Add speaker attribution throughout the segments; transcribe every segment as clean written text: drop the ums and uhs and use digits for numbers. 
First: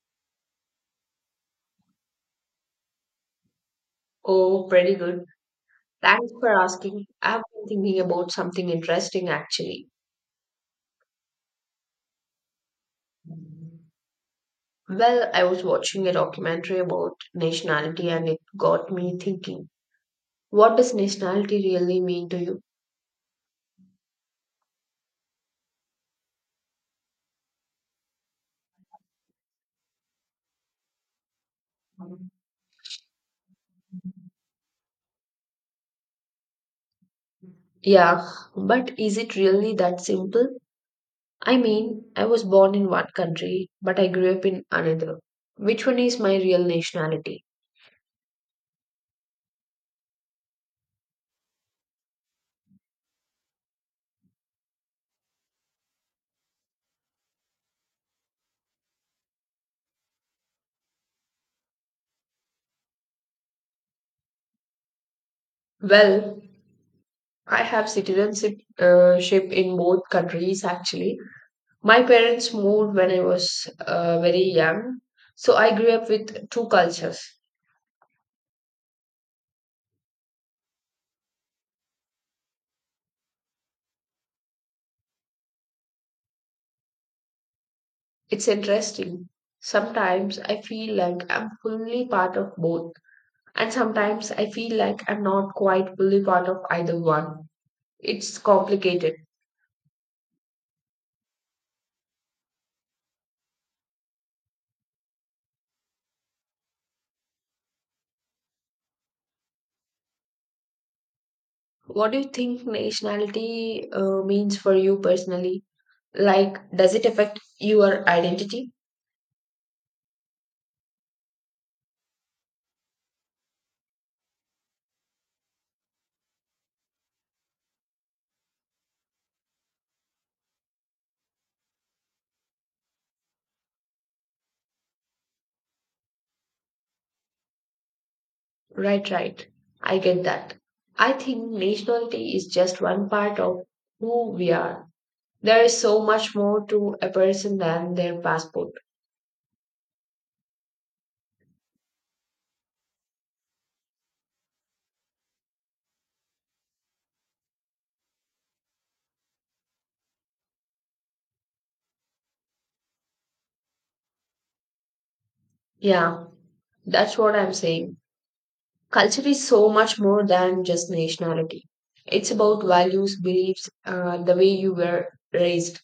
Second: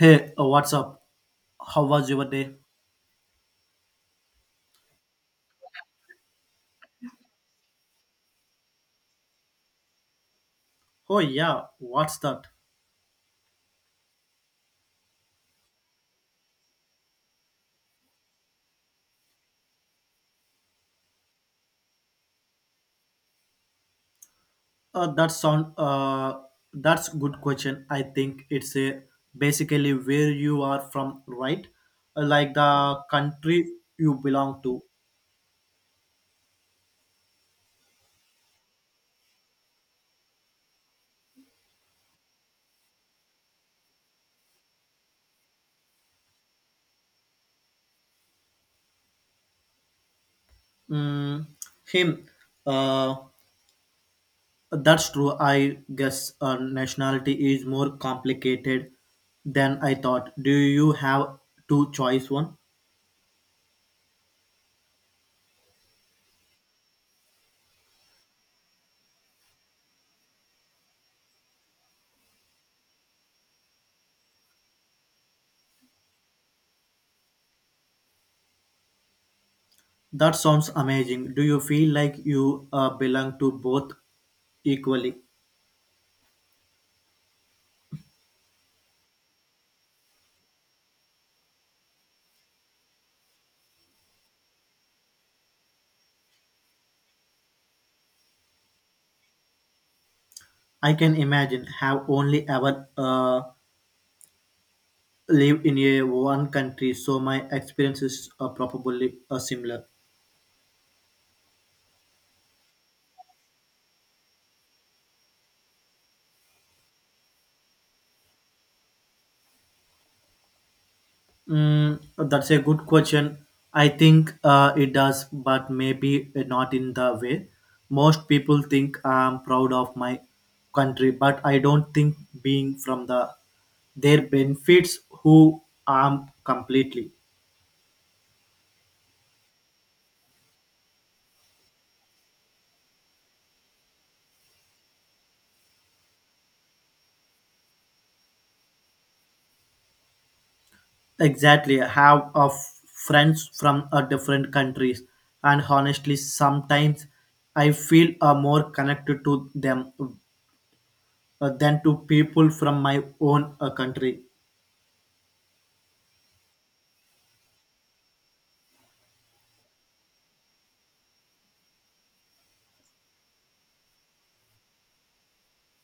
Speaker 1: Hey, what's up? How was your day?
Speaker 2: Oh, pretty good. Thanks for asking. I've been thinking about something interesting actually.
Speaker 1: Oh yeah, what's that?
Speaker 2: Well, I was watching a documentary about nationality and it got me thinking. What does nationality really mean to you?
Speaker 1: That sound. That's good question. I think it's a basically where you are from, right? Like the country you belong to.
Speaker 2: Yeah, but is it really that simple? I mean, I was born in one country, but I grew up in another. Which one is my real nationality?
Speaker 1: Mm, him. Uh, that's true. I guess nationality is more complicated than I thought. Do you have two choice one?
Speaker 2: Well, I have citizenship ship in both countries actually. My parents moved when I was very young, so I grew up with two cultures.
Speaker 1: That sounds amazing. Do you feel like you belong to both equally?
Speaker 2: It's interesting. Sometimes I feel like I'm fully part of both, and sometimes I feel like I'm not quite fully part of either one. It's complicated.
Speaker 1: I can imagine have only ever lived in a one country, so my experiences are probably similar.
Speaker 2: What do you think nationality means for you personally? Like, does it affect your identity?
Speaker 1: Mm, that's a good question. I think it does, but maybe not in the way most people think. I'm proud of my country, but I don't think being from the there benefits who I'm completely.
Speaker 2: Right, right. I get that. I think nationality is just one part of who we are. There is so much more to a person than their passport.
Speaker 1: Exactly. I have a friends from a different countries, and honestly, sometimes I feel more connected to them than to people from my own country.
Speaker 2: Yeah, that's what I'm saying. Culture is so much more than just nationality. It's about values, beliefs, the way you were raised.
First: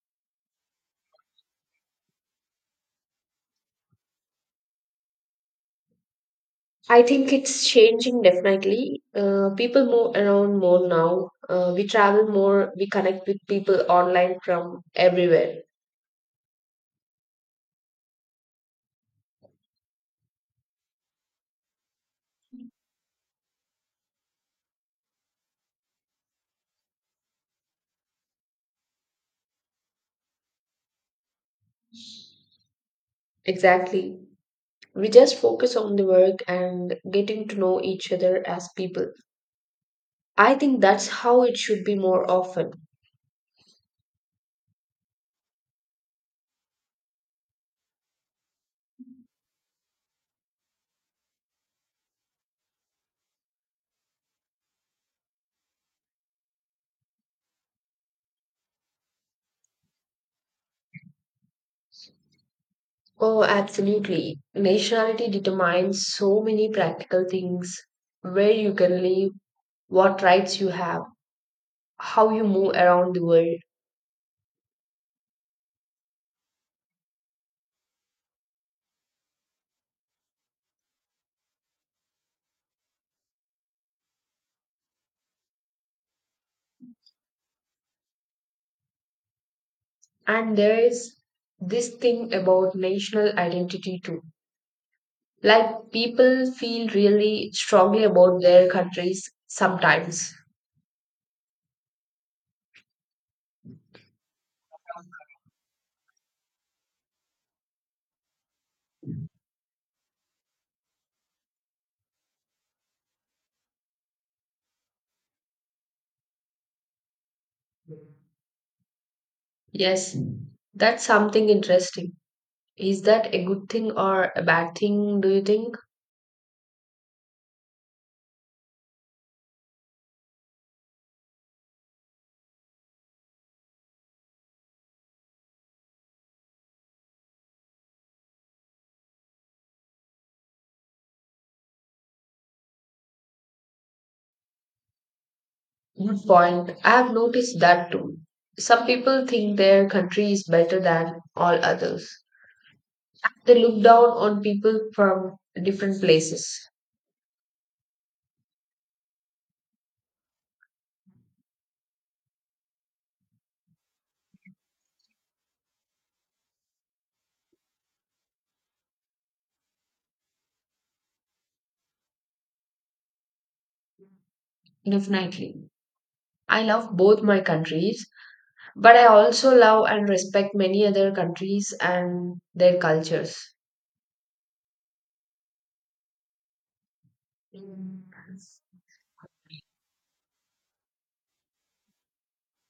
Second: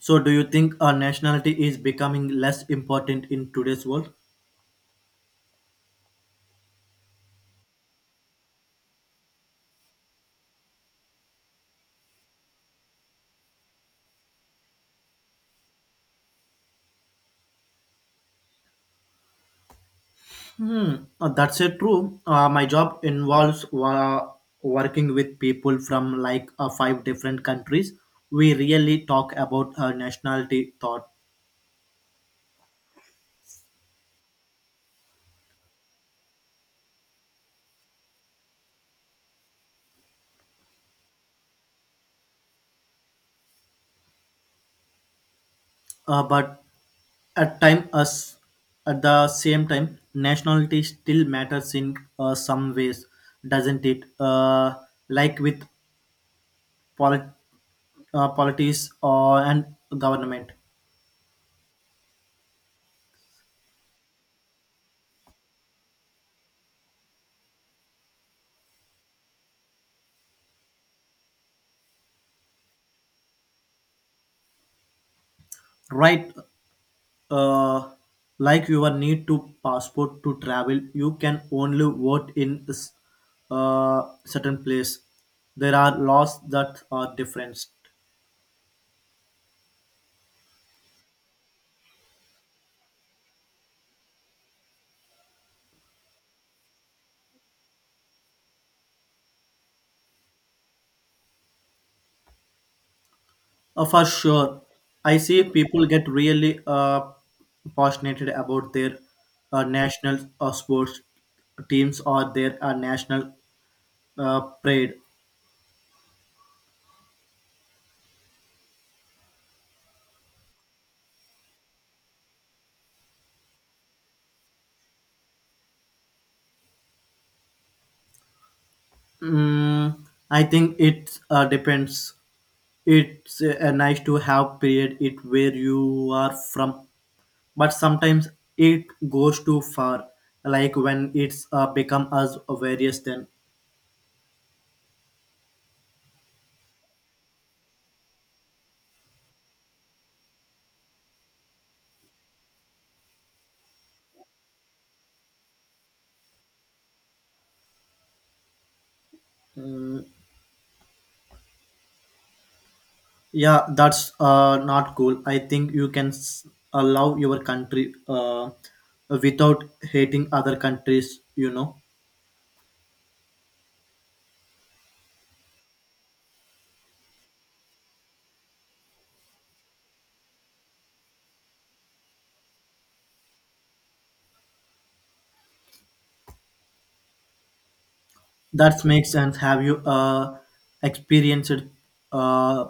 Speaker 1: So, do you think nationality is becoming less important in today's world?
Speaker 2: I think it's changing definitely. People move around more now. We travel more. We connect with people online from everywhere.
Speaker 1: Hmm, that's it. True. My job involves working with people from like five different countries. We really talk about nationality thought,
Speaker 2: Exactly. We just focus on the work and getting to know each other as people. I think that's how it should be more often.
Speaker 1: but At time as at the same time, nationality still matters in some ways, doesn't it? Like with polit- politics or and government,
Speaker 2: Oh, absolutely. Nationality determines so many practical things: where you can live, what rights you have, how you move around the world.
Speaker 1: right? Uh, like your need to passport to travel, you can only vote in certain place. There are laws that are different.
Speaker 2: And there is this thing about national identity too. Like, people feel really strongly about their countries sometimes.
Speaker 1: For sure. I see people get really passionate about their national sports teams or their national pride.
Speaker 2: Yes, that's something interesting. Is that a good thing or a bad thing, do you think?
Speaker 1: Mm, I think it depends. It's nice to have period it where you are from, but sometimes it goes too far. Like when it's become as various then.
Speaker 2: Good point. I have noticed that too. Some people think their country is better than all others. They look down on people from different places.
Speaker 1: Yeah, that's not cool. I think you can allow your country without hating other countries,
Speaker 2: Definitely. I love both my countries, but I also love and respect many other countries and their cultures.
Speaker 1: That makes sense. Have you experienced uh,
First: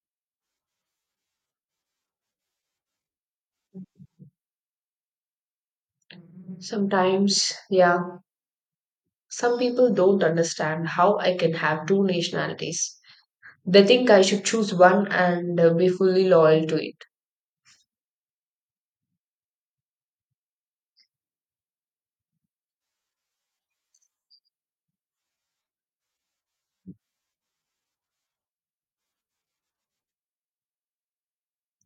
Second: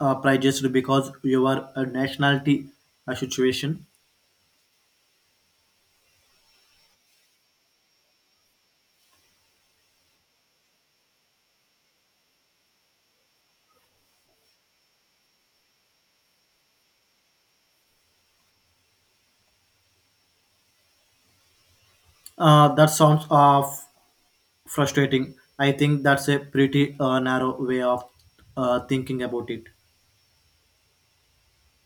Speaker 1: prejudice because your nationality situation?
Speaker 2: Sometimes, yeah, some people don't understand how I can have two nationalities. They think I should choose one and be fully loyal to it.
Speaker 1: That sounds frustrating. I think that's a pretty narrow way of thinking about it.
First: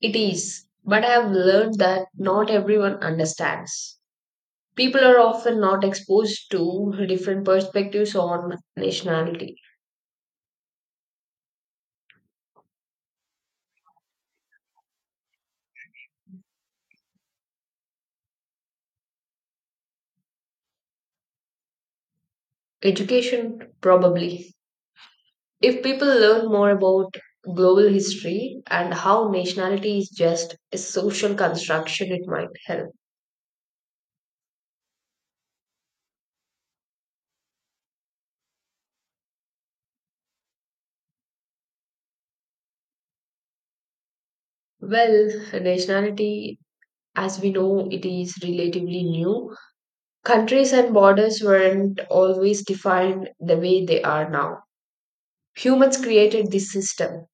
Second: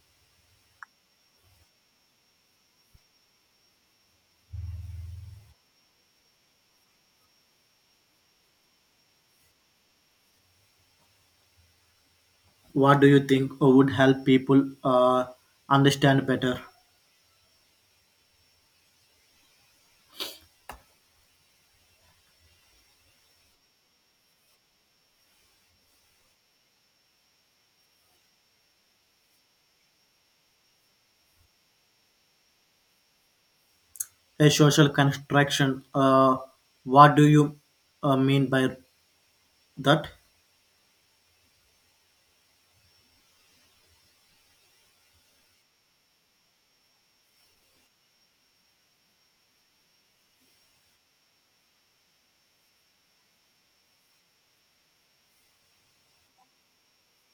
Speaker 2: It is, but I have learned that not everyone understands. People are often not exposed to different perspectives on nationality.
Speaker 1: What do you think would help people understand better?
Speaker 2: Education, probably. If people learn more about global history and how nationality is just a social construction, it might help.
Speaker 1: A social construction. What do you mean by that?
Speaker 2: Well, nationality, as we know, it is relatively new. Countries and borders weren't always defined the way they are now. Humans created this system.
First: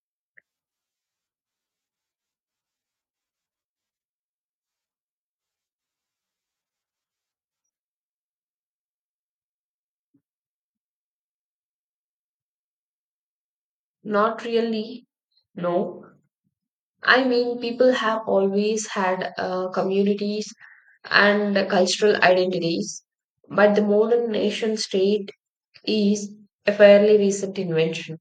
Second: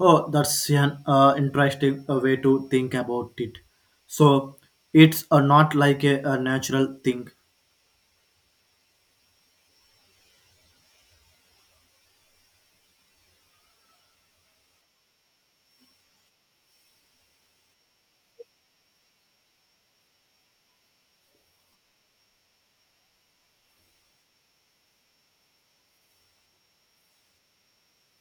Speaker 1: Oh, that's an interesting way to think about it. So it's not like a natural thing.
Speaker 2: Not really, no. I mean, people have always had communities and cultural identities, but the modern nation state is a fairly recent invention.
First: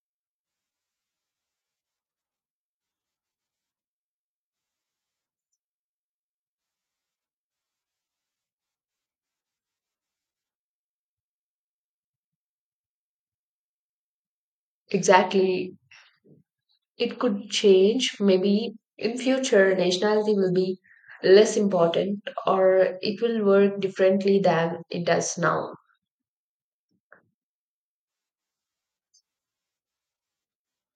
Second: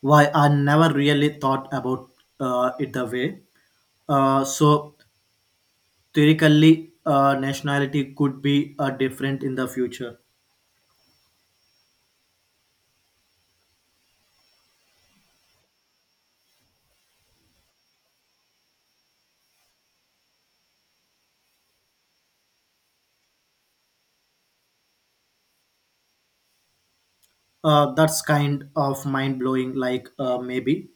Speaker 1: Why I never really thought about it the way. So theoretically, nationality could be different in the future.
Speaker 2: Exactly. It could change. Maybe in future, nationality will be less important or it will work differently than it does now.
Speaker 1: That's kind of mind blowing. Like maybe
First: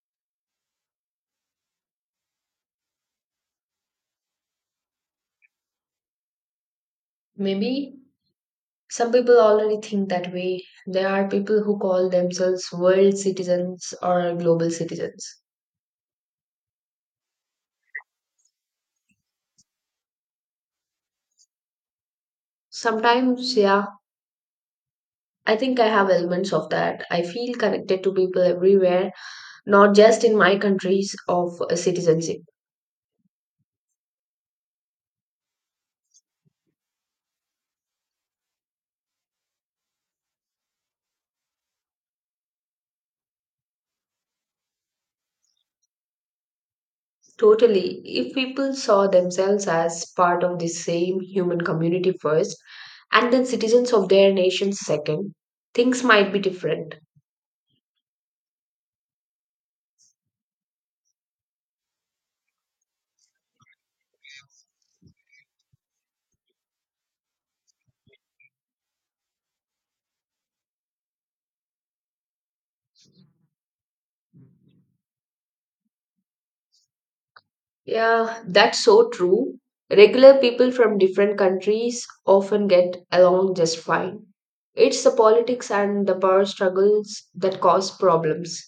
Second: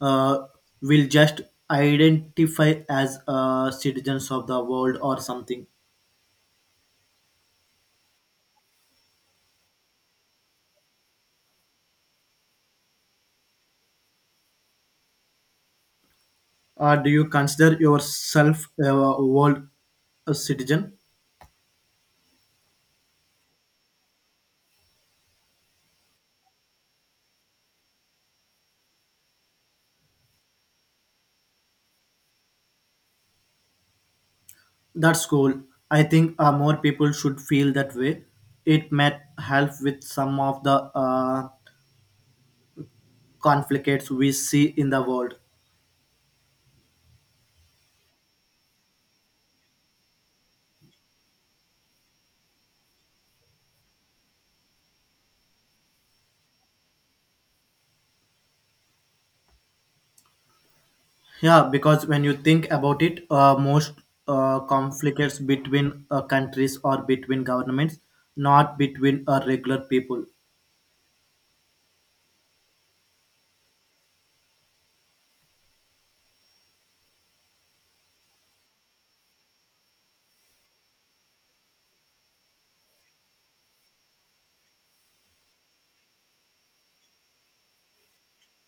Speaker 1: uh, we'll just identify as citizens of the world or something.
Speaker 2: Maybe. Some people already think that way. There are people who call themselves world citizens or global citizens.
Speaker 1: Do you consider yourself a world a citizen?
Speaker 2: Sometimes, yeah, I think I have elements of that. I feel connected to people everywhere, not just in my countries of citizenship.
Speaker 1: That's cool. I think more people should feel that way. It might help with some of the conflicts we see in the world.
Speaker 2: Totally. If people saw themselves as part of the same human community first, and then citizens of their nations second, things might be different.
Speaker 1: Yeah, because when you think about it, most conflicts between countries or between governments, not between regular people.
Speaker 2: Yeah, that's so true. Regular people from different countries often get along just fine. It's the politics and the power struggles that cause problems.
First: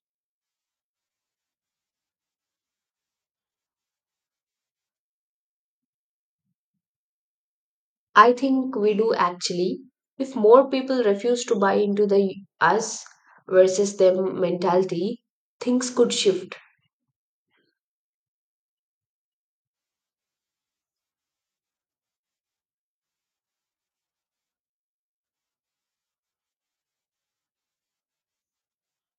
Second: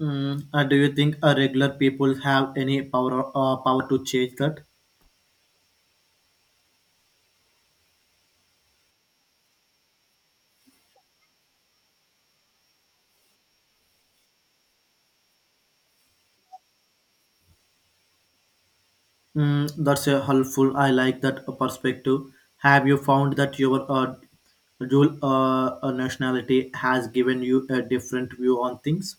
Speaker 1: Mm, do you think regular people have any power to change that?
Speaker 2: I think we do actually. If more people refuse to buy into the us versus them mentality, things could shift.
Speaker 1: Mm, that's helpful. I like that perspective. Have you found that your dual nationality has given you a different view on things?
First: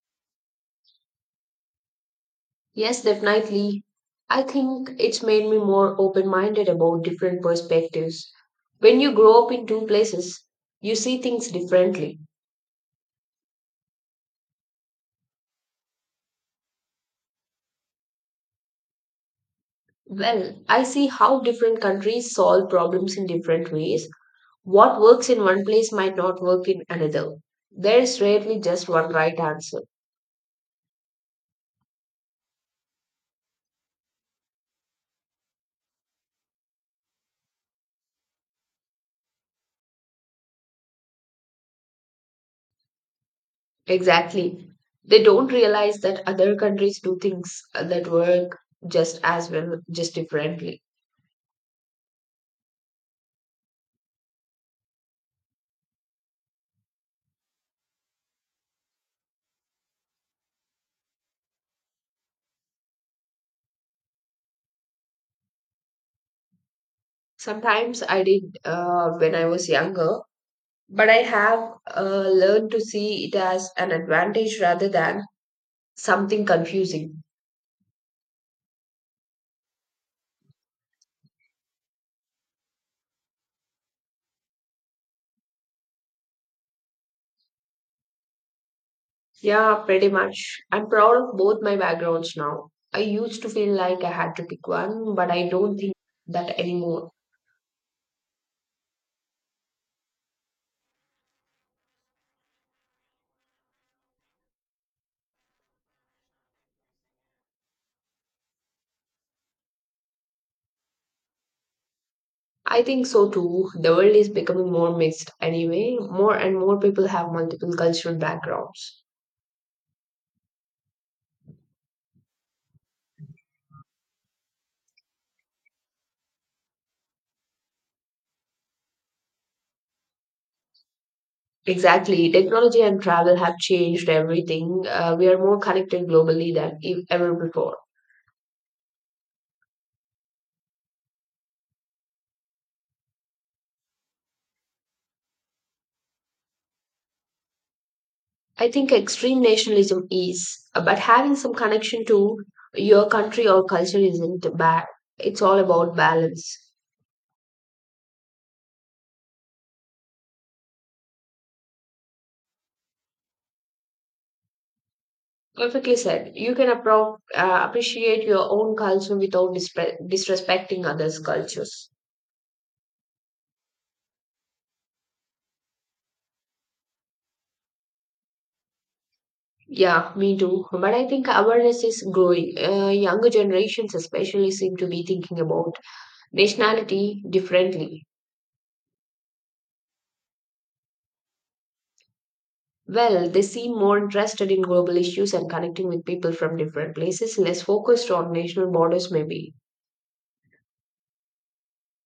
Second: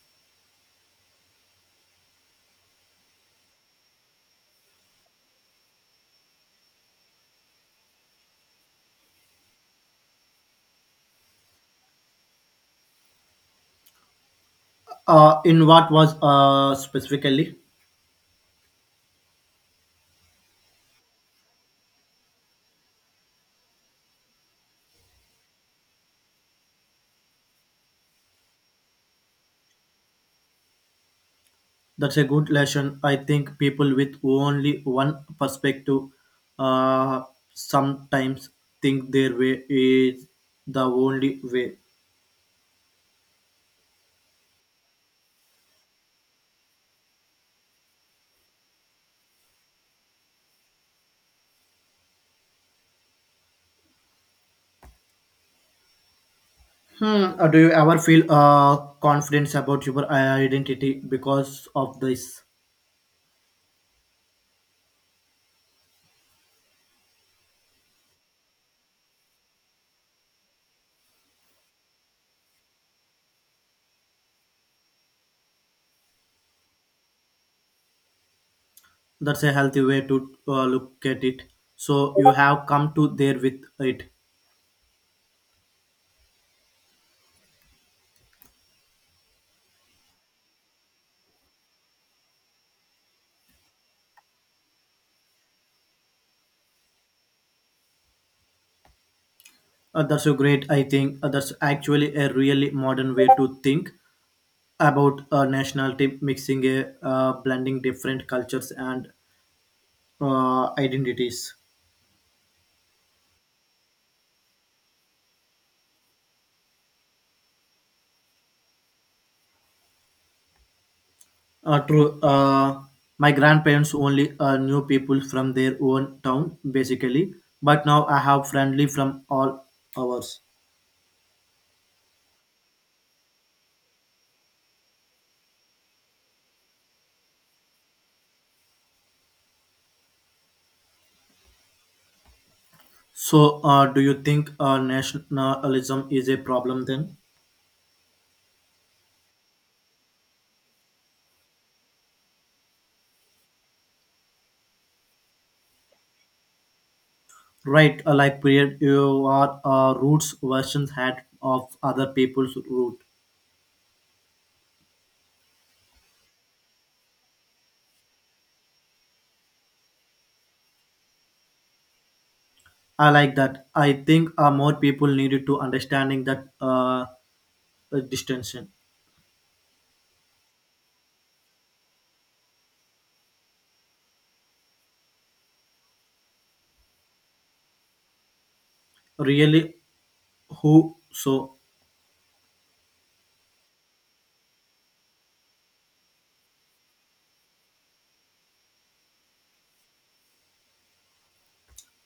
Speaker 2: Yes, definitely. I think it's made me more open minded about different perspectives. When you grow up in two places, you see things differently.
Speaker 1: In what was specifically?
Speaker 2: Well, I see how different countries solve problems in different ways. What works in one place might not work in another. There is rarely just one right answer.
Speaker 1: That's a good lesson. I think people with only one perspective uh, sometimes think their way is the only way.
Speaker 2: Exactly. They don't realize that other countries do things that work just as well, just differently.
Speaker 1: Hmm. Do you ever feel confidence about your identity because of this?
Speaker 2: Sometimes I did when I was younger, but I have uh, learned to see it as an advantage rather than something confusing.
Speaker 1: That's a healthy way to look at it. So you have come to there with it.
Speaker 2: Yeah, pretty much. I'm proud of both my backgrounds now. I used to feel like I had to pick one, but I don't think that anymore.
Speaker 1: That's a great. I think that's actually a really modern way to think about nationality, mixing a blending different cultures and identities.
Speaker 2: I think so too. The world is becoming more mixed anyway. More and more people have multiple cultural backgrounds.
Speaker 1: True. My grandparents only knew people from their own town, basically. But now I have friendly from all ours.
Speaker 2: Exactly. Technology and travel have changed everything. We are more connected globally than ever before.
Speaker 1: So, do you think nationalism is a problem then?
Speaker 2: I think extreme nationalism is, but having some connection to your country or culture isn't bad. It's all about balance.
Speaker 1: Right, like period, you are roots versions had of other people's root.
Speaker 2: Perfectly said. You can appreciate your own culture without disrespecting others' cultures.
Speaker 1: I like that. I think more people needed to understanding that distinction.
Speaker 2: Yeah, me too. But I think awareness is growing. Younger generations, especially, seem to be thinking about nationality differently.
Speaker 1: Really, who so?
Speaker 2: Well, they seem more interested in global issues and connecting with people from different places, less focused on national borders, maybe.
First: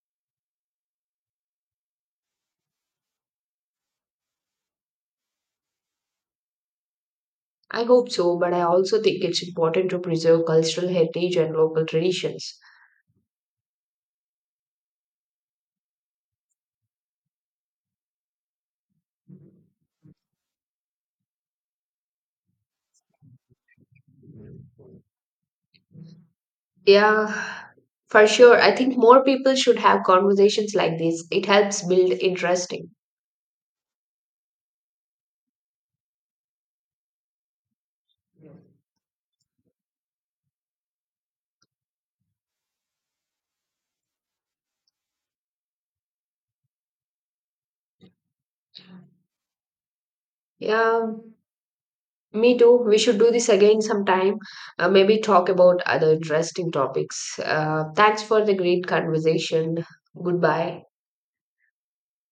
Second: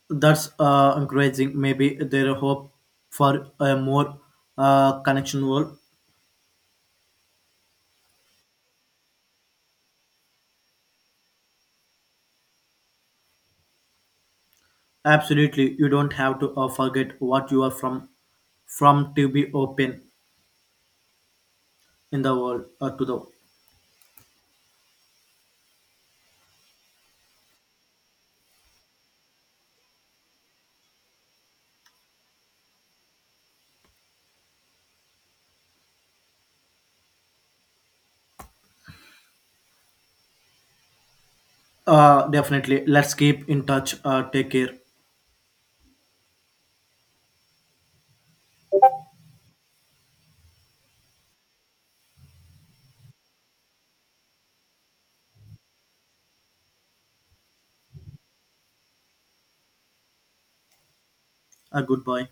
Speaker 1: That's encouraging. Maybe there are hope for a more connection world.
Speaker 2: I hope so, but I also think it's important to preserve cultural heritage and local traditions.
Speaker 1: Absolutely, you don't have to forget what you are from to be open in the world to the
Speaker 2: Yeah, for sure. I think more people should have conversations like this. It helps build interesting.
Speaker 1: definitely. Let's keep in touch. Take care.
Speaker 2: Yeah, me too. We should do this again sometime. Maybe talk about other interesting topics. Thanks for the great conversation. Goodbye.
Speaker 1: Goodbye.